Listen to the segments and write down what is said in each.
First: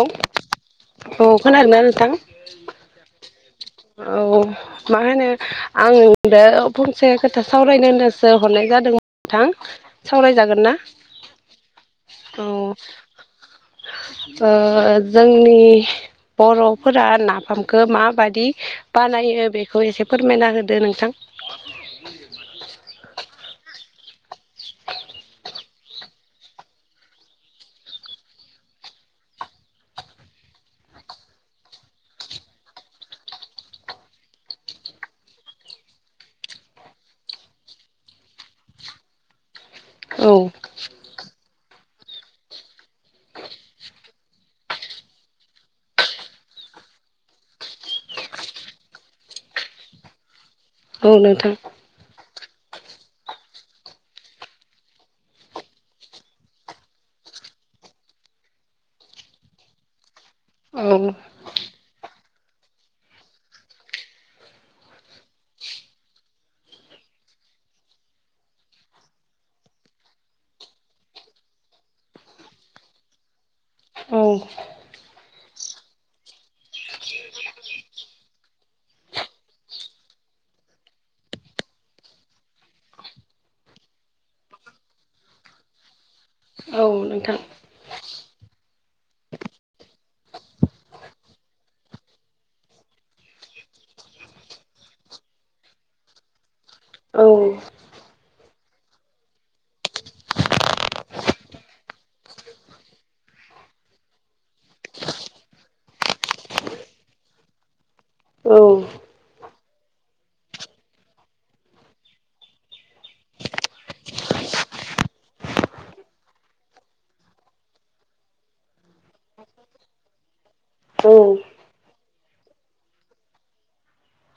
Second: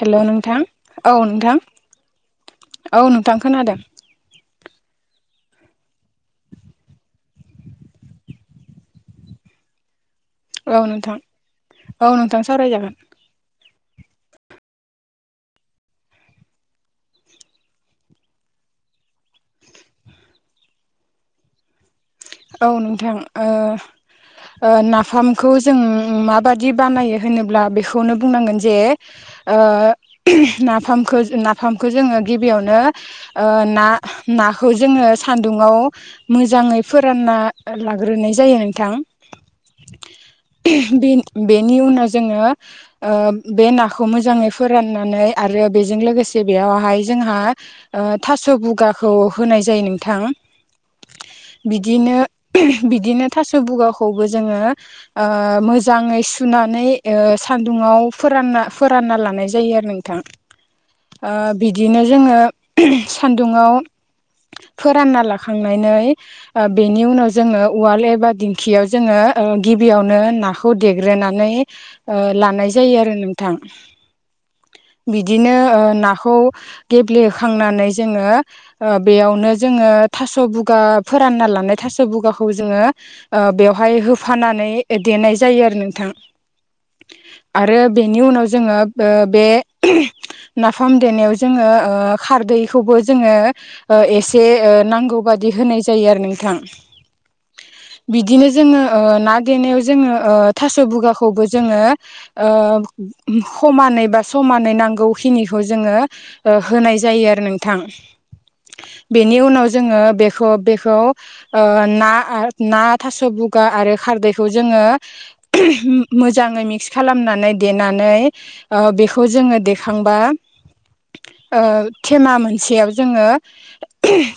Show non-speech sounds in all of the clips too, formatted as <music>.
Hello नोंथां औ नोंथां खोनादोंना नोंथां औ नोंथां खोनादों। औ मा होनो आं दायो फंसे खोथा सावरायनो होनसो हरनाय जादों नोंथां सावरायजागोन ना औ नोंथां औ नोंथां सावरायजागोन जोंनि बर'फोरा नाफामखौ माबादि बानायो बेखौ एसे फोरमायना होदो नोंथां औ नोंथां नाफामखौ जों माबादि बानायो होनोब्ला बेखौनो बुंनांगोन जे नाफामखौ नाफामखौ जोङो गिबियावनो ना नाखौ जोङो सान्दुंङाव मोजाङै फोरानना लाग्रोनाय जायो नोंथां। औ। बे बेनि उनाव जोङो बे नाखौ मोजाङै फोराननानै आरो बेजों लोगोसे बेयावहाय जोंहा थास' बुगाखौ होनाय जायो नोंथां औ नोंथां। बिदिनो बिदिनो थास' बुगाखौबो जोङो मोजाङै सुनानै सान्दुङाव फोरानना फोरानना लानाय जायो आरो नोंथां औ बिदिनो जोङो सान्दुङाव फोरानना लाखांनानै बेनि उनाव जोङो उवाल एबा दिंखियाव जोङो गिबियावनो नाखौ देग्रोनानै लानाय जायो आरो नोंथां औ बिदिनो नाखौ गेब्लेखांनानै जोङो बेयावनो जोङो थास' बुगा फोरानना लानाय थास' बगाखौ जोङो ओ बेवहाय होफानानै देनाय जायो आरो नोंथा। औ नोंथां आरो बेनि उनाव जोङो बे नाफाम देनायाव जोङो खारदैखौबो जोङो एसे नांगौ बादि होनाय जायो आरो नोंथां। औ बिदिनो जोङो ना देनायाव जोङो थास' बुगाखौबो जोङो। समानै बा समानै नांगौखिनिखौ जोङो। होनाय जायो आरो नोंथां औ बेनि उनाव जोङो बेखौ बे खौ ना ना थास' बुगा आरो खारदैखौ जोङो मोजाङै मिक्स खालामनानै देनानै बेखौ जोङो देखांबा औ मा मोनसेयाव जोङो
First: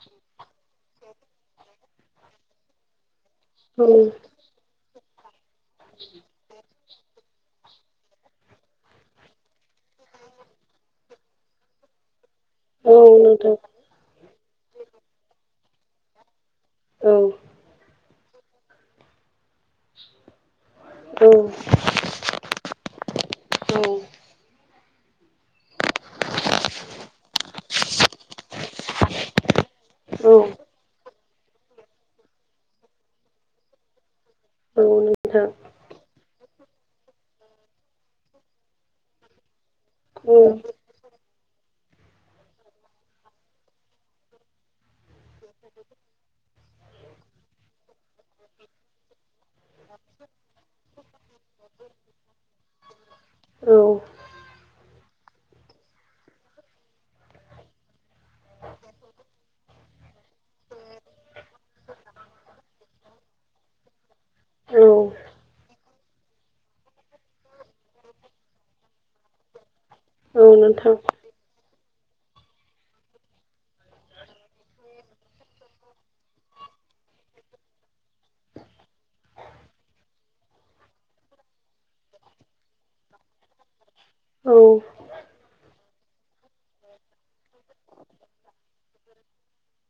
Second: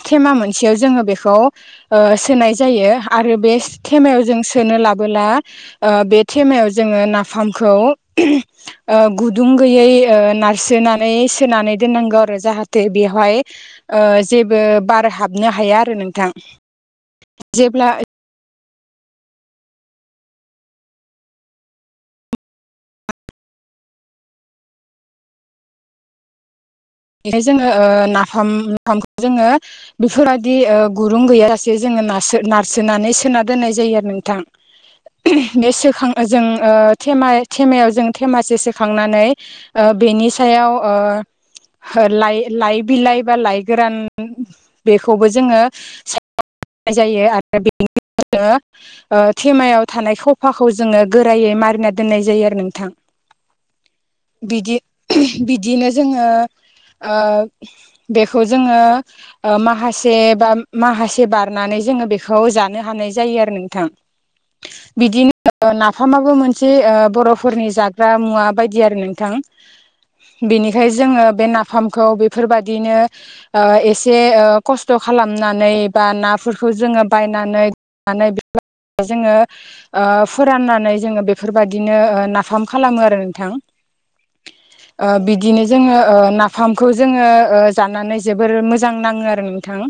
थेमा मोनसेयाव जोङो बे सोनाय जायो आरो बे खेमायाव जों सोनो लाबोला बे मायाव जोङो नाफामखौ गुदुं गैयै नारसोनानै सोनानै दोननांगौ आरो जाहाथे बेवहाय नोंथां जेबो बार हाबनो हाया आरो नोंथां औ जेब्ला औ। बेखाय जोङो नाफाम नाफामखौ जोङो बेफोरबायदि गुरुं गैयााजसे जोङो न नारसोनानै सोना दोननाय जायो आरो नोंथां औ नोंथां बे सोखां जों थेमायाव जों थेमासे सोखांनानै। बेनि सायाव ओ लाइ लाइ बिलाइ बा लाइ गोरान बेखौबो जोङो नाय जायो आरो बेनि थेमायाव थानाय खफाखौ जोङो गोरायै मारिना दोननाय जायो आरो नोंथां। औ औ बिदि बिदिनो जोङो। बेखौ जोङो। माखासे बा माखासे बारनानै जोङो बेखौ जानो हानाय जायो आरो नोंथां। <inaudible> बिदिनो नाफामाबो मोनसे बर'फोरनि जाग्रा मुवा बायदि आरो नोंथां। औ नोंथां बेनिखाय जोङो बे नाफामखौ बेफोरबायाददिनो एसे खस्थ' खालामनानै बा नाफोरखौ जोङो बायनानै बे जोङो ओ फोराननानै जोङो बेफोरबायदिनो नाफाम खालामो आरो नोंथां। औ ओ बिदिनो जोङो नाफामखौ जोङो जानानै जोबोर मोजां नाङो आरो नोंथां।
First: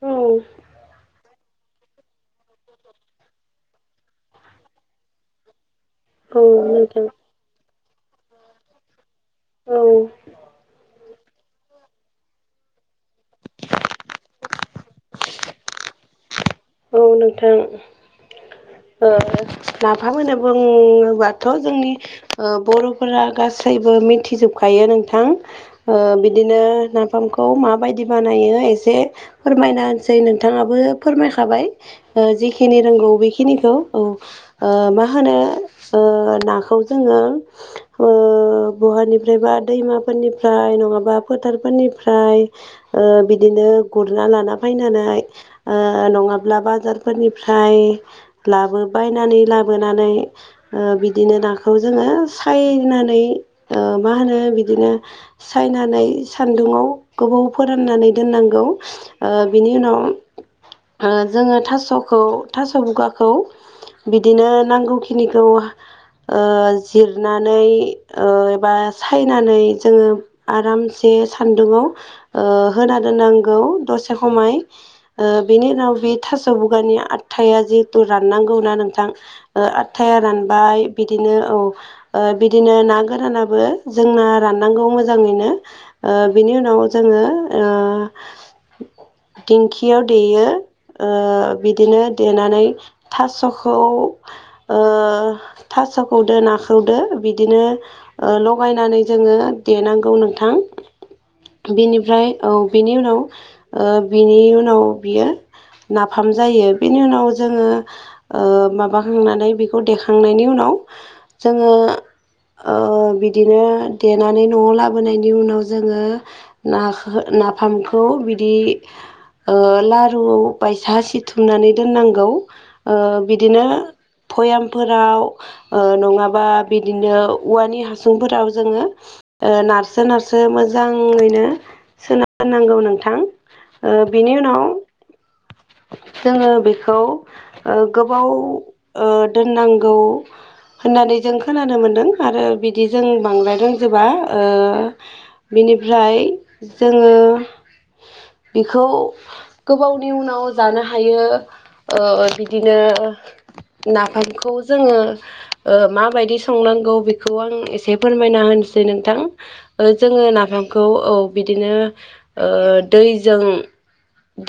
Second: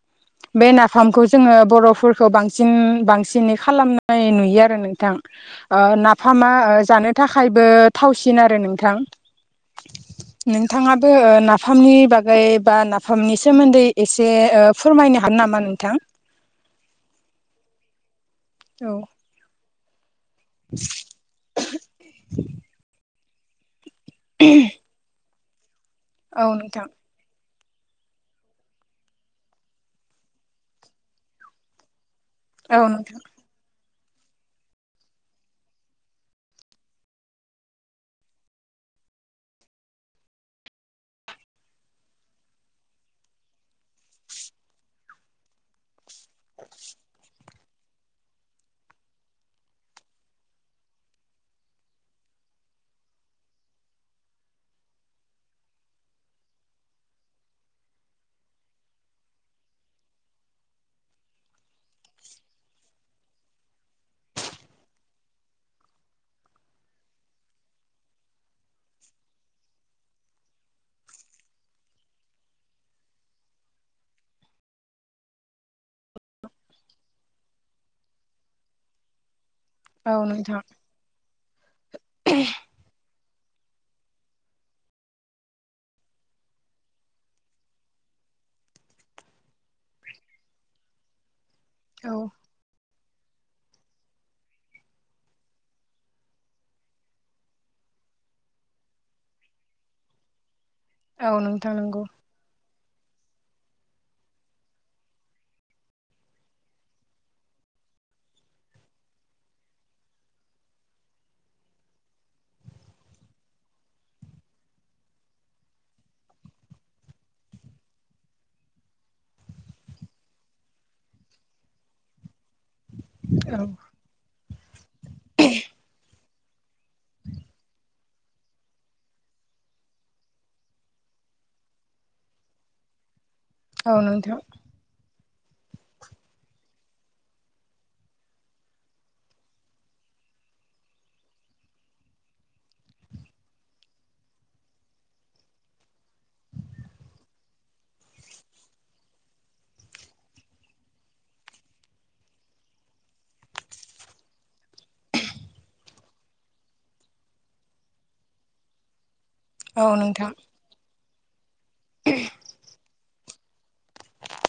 औ बे नाफामखौ जोङो बर'फोरखौ बांसिन बांसिनै खालामनाय नुयो आरो नोंथां। औ नाफामा नोंथां जानो थाखायबो थावसिन आरो नोंथां। औ नोंथाङाबो नाफामनि बागै बा नाफामनि सोमोन्दै एसे ओ फोरमायनो हागोन नामा नोंथां? औ नोंथां औ नाफाम होनो बुङोबाथ' जोंनि बर'फोरनि फोर गासैबो मिथिजोबखायो नोंथां ओ औ बिदिनो नोंथां बिफामखौ माबायदि बानायो एसे फोरमायना होनसै नोंथाङाबो फोरमायखाबाय। औ जिखिनि रोंगौ नोंथां बेखि बेखिनिखौ औ मा होनो नाखौ जोङो बहानिफ्राय बा दैमाफोरनिफ्राय नङाबा फोथारफोरनिफ्राय बिदिनो गुरना लाना फैनानै नङाब्ला बाजार फोरनिफ्राय लाबोबायनानै लाबोनानै ओ बिदिनो नाखौ जोङो सायनानै मा होनो बिदिनो सायनानै सान्दुङाव गोबाव फोराननानै दोननांगौ। बिनि उनाव जोङो थास'खौ थास' बुगाखौ बिदिनो नांगौखिनिखौ ओ जिरनानै एबा सायनानै जोङो आरामसे सान्दुाव होना दोननांगौ दसे समाय। बिनि उनाव बे थास बुगानि आटथाया जिहेतु राननांगौ ना नोंथां औ आटथाया नोंथां रानबाय बिदिनो औ बिदिनो ना गोरानाबो जोंना राननांगौ मोजाङैनो। ओ बिनि उनाव जोङो दिंखियाव देयो। ओ बिदिनो औ देनानै थास'खौ थास'खौदो नाखौदो बिदिनो लगायनानै जोङो देनांगौ नोंथां। औ नोंथां नंगौ बिनिफ्राय औ बिनि उनाव बिनि उनाव बियो नाफाम जायो बेनि उनाव जोङो माबाखांनानै बेखौ देखांनायनि उनाव जोङो बिदिनो देनानै न'आव लाबोनायनि उनाव जोङो नाखौ नाफामखौ बिदि लारु बायसा सिथुमनानै दोननांगौ औ बिदिनो पयामफोराव नङाबा बिदिनो औवानि हासुंफोराव जोङो नारसो नारसो मोजाङैनो सोनो नांगौ नोंथां। औ ओ बिनि नोंथां उनाव जोङो बेखौ गोबाव दोननांगौ। होननानै जों खोनानो मोन्दों आरो बिदि जों बांद्राय रोंजोबा ओ बिनिफ्राय जोङो बेखौ गोबाव नि उनाव जानो हायो बिदिनो नाफामखौ जोङो माबायदि संनांगौ बेखौ आं एसे फोरमायना होनोसै नोंथां औ जोङो नोंथां नाफामखौ औ बिदिनो दैजों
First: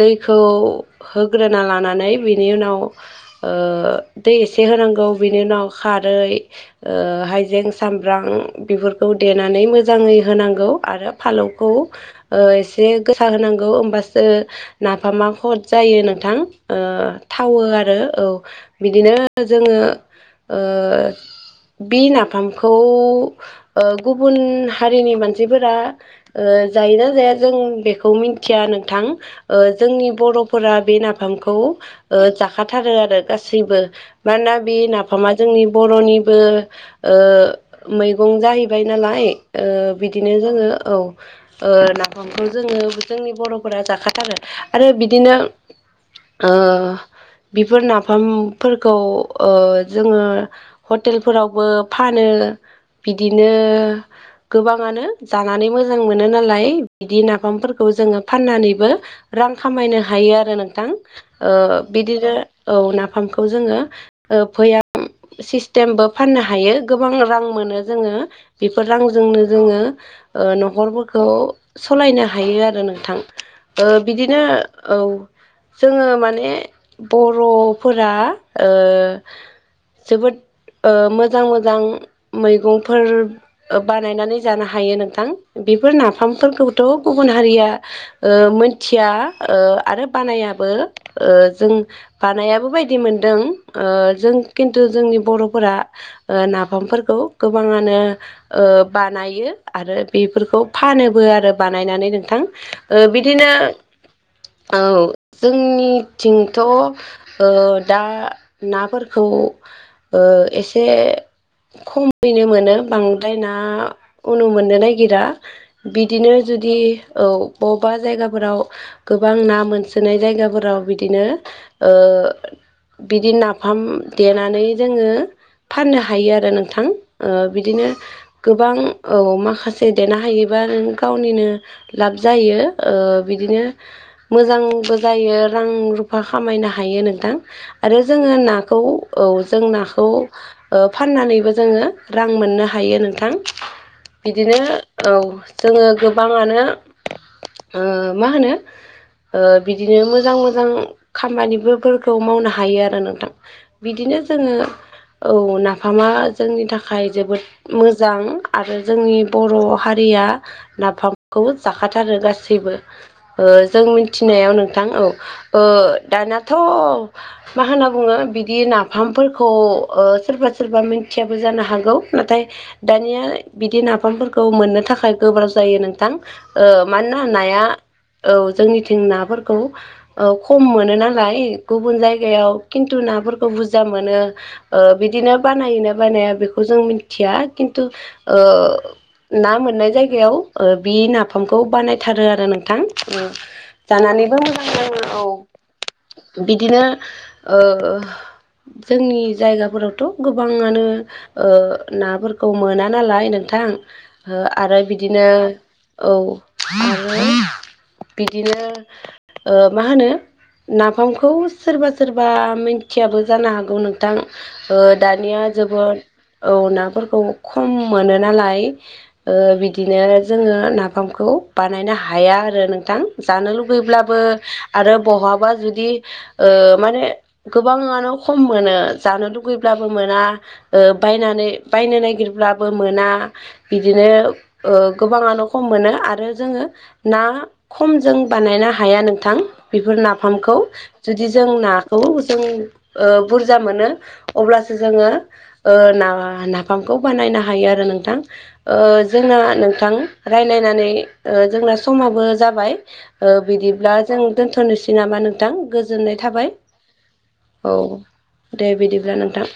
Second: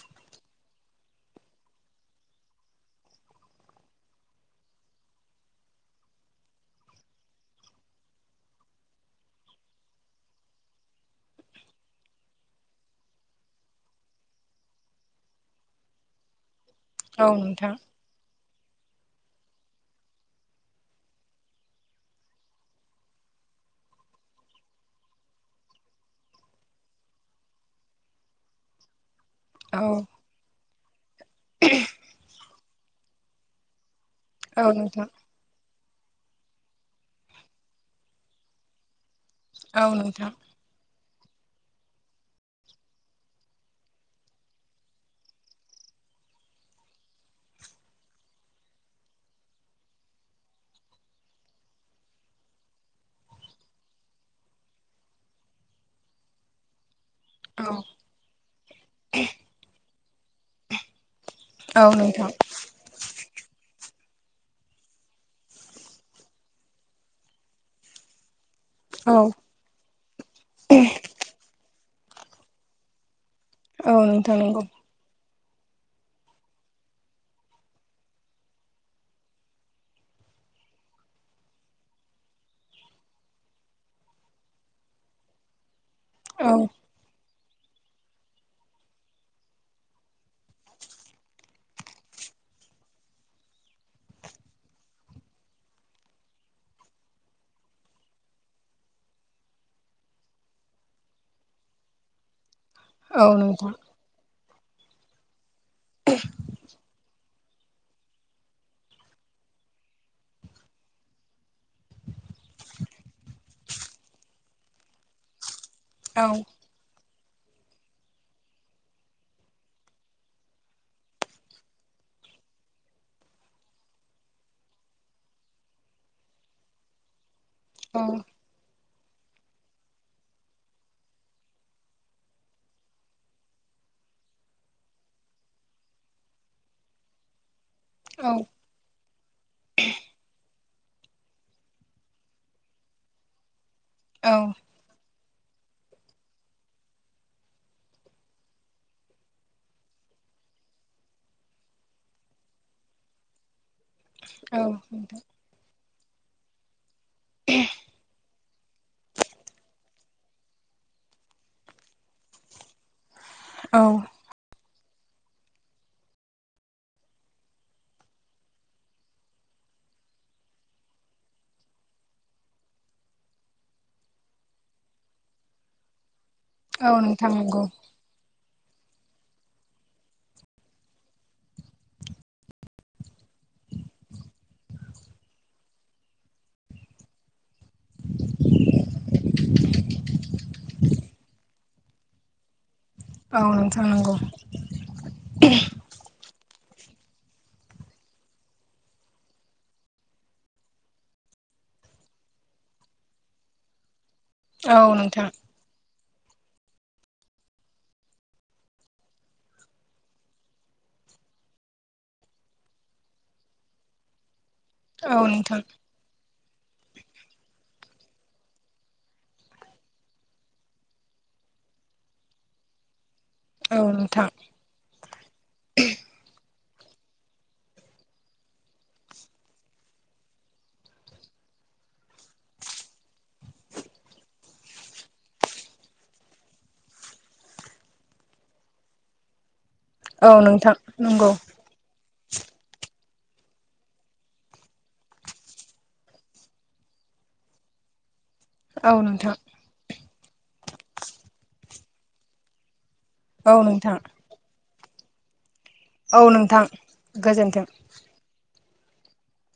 दै खौ होग्रोना लानानै बिनि उनाव ओ दै एसे होनांगौ बिनि उनाव खारै हाइजें सामब्राम बेफोरखौ देनानै मोजाङै होनांगौ आरो फालौखौ ओ एसे गोसा होनांगौ होमबासो नाफामा खद जायो नोंथां औ थावो नोंथां आरो औ बिदिनो जोङो बि नाफामखौ गुबुन हारिनि मानसिफोरा जायोना जाया जों बेखौ मिथिया नोंथां औ जोंनि बर'फोरा बे नाफामखौ जाखाथारो आरो गासैबो मा ना औ बे नोंथां नाफामा जोंनि बर'निबो मैगं जाहैबाय नालाय औ नोंथां बिदिनो जोङो औ नाफामखौ जोङो जोंनि बर'फोरा जाखाथारो आरो बिदिनो बेफोर नाफामफोरखौ जोङो हटेलफोरावबो फानो बिदिनो गोबाङानो जानानै मोजां मोनो नालाय बिदि ना औ बिफांफोरखौ जोङो फाननानैबो रां खामायनो हायो आरो नोंथां औ नोंथां बिदिनो औ नाफामखौ जोङो फैया सिस्टेमबो फाननो हायो गोबां रां मोनो जोङो बेफोर औ रांजोंनो जोङो न'खरफोरखौ सालायनो हायो आरो नोंथां ओ औ नोंथां बिदिनो नंगौ औ जोङो माने बर'फोरा जोबोद मोजां मोजां मैगंफोर बानायनानै जानो हायो नोंथां बेफोर ना औ बिफांफोरखौथ' गुबुन हारिया मोन थिया आरो बानायाबो जों बानायाबो बायदि मोनदों जों खिन्थु जोंनि बर'फोरा नाफामफोरखौ गोबाङानो बानायो आरो बेफोरखौ फानोबो आरो बानायनानै नोंथां औ बिदिनो नोंथां औ जोंनिथिंथ' दा नाफोरखौ एसे खम फैनो मोनो बांद्राय ना उनु मोननो नागिरा औ बिदिनो जुदि औ बबेबा जायगाफोराव गोबां ना मोनसोनाय जायगाफोराव बिदिनो बिदि नाफाम देनानै जोङो फाननो हायो आरो नोंथां बिदिनो अ गोबां औ माखासे देनो हायोबा नों गावनिनो लाब जायो बिदिनो मोजांबो जायो रां रुफा खामायनो हायो नोंथां आरो औ जोङो नाखौ औ जों नाखौ फाननानैबो जोङो रां मोननो हायो नोंथां औ बिदिनो औ जोङो गोबाङानो मा होनो बिदिनो मोजां मोजां खामानिफोरखौ मावनो हायो आरो नोंथां बिदिनो जोङो औ औ नाफामा जोंनि थाखाय जोबोद मोजां आरो जोंनि बर' हारि रिया नाफामखौ जाखाथारो गासैबो ओ औ जों फिनायाव नोंथां औ ओ दानाथ' मा होनना बुङो बिदि नाफामफोरखौ ओ सोरबा सोरबा मिथियाबो जानो हागौ नाथाय दानिया बिदि नाफामफोरखौ मोननो थाखाय गोब्राब जायो नोंथां ओ औ मानोना नोंथां नाया नंगौ औ जोंनिथिं नाफोरखौ औ खम मोनो नालाय गुबुन जायगायाव खिनथु नाफोरखौ बुरजा मोनो बिदिनो बानायोना बानाया बेखौ जों मिथिया खिन थु ओ ना मोननाय जायगायाव ओ बे नाफामखौ खौ बानायथारो आरो नोंथां ओ औ नोंथां नंगौ जानानैबो मोजां नाङो औ <inaudible> बिदिनो ओ जोंनि जायगाफोरावथ' गोबाङानो ओ नाफोरखौ मोना नालाय नोंथां औ आरो बिदिनो नोंथां औ आरो बिदिनो ओ मा होनो नाफामखौ सोरबा सोरबा मिनथियाबो जानो हागौ नोंथां ओ औ दानिया नोंथां जोबोद औ नाफोरखौ खम मोनो नालाय ओ बिदिनो जोङो नाफामखौ बानायनो हाया आरो थां जानो औ लुुबैब्लाबो नोंथां आरो बहाबा जुदि ओ माने गोबाङानो खम मोनो जानो लुगैब्लाबो मोना ओ बायनानै बायनो नागिरब्लाबो मोना बिदिनो ओ गोबाङानो खम मोनो आरो जोङो ना खमजों बानायनो हाया नोंथां बेफोर औ नाफामखौ नोंथां जुदि नंगौ जों ना खौ जों ओ बुरजा मोनो अब्लासो जोङो ओ नाफामखौ बानायनो हायो आरो नोंथां ओ औ नोंथां जोंना नोंथां रायलायनानै जोंना समाबो जाबाय ओ औ बिदिब्ला नोंथां जों दोनथ'नोसै नामा नोंथां गोजोननाय औ थाबाय नोंथां गोजोन्थों औ दे बिदिब्ला नोंथां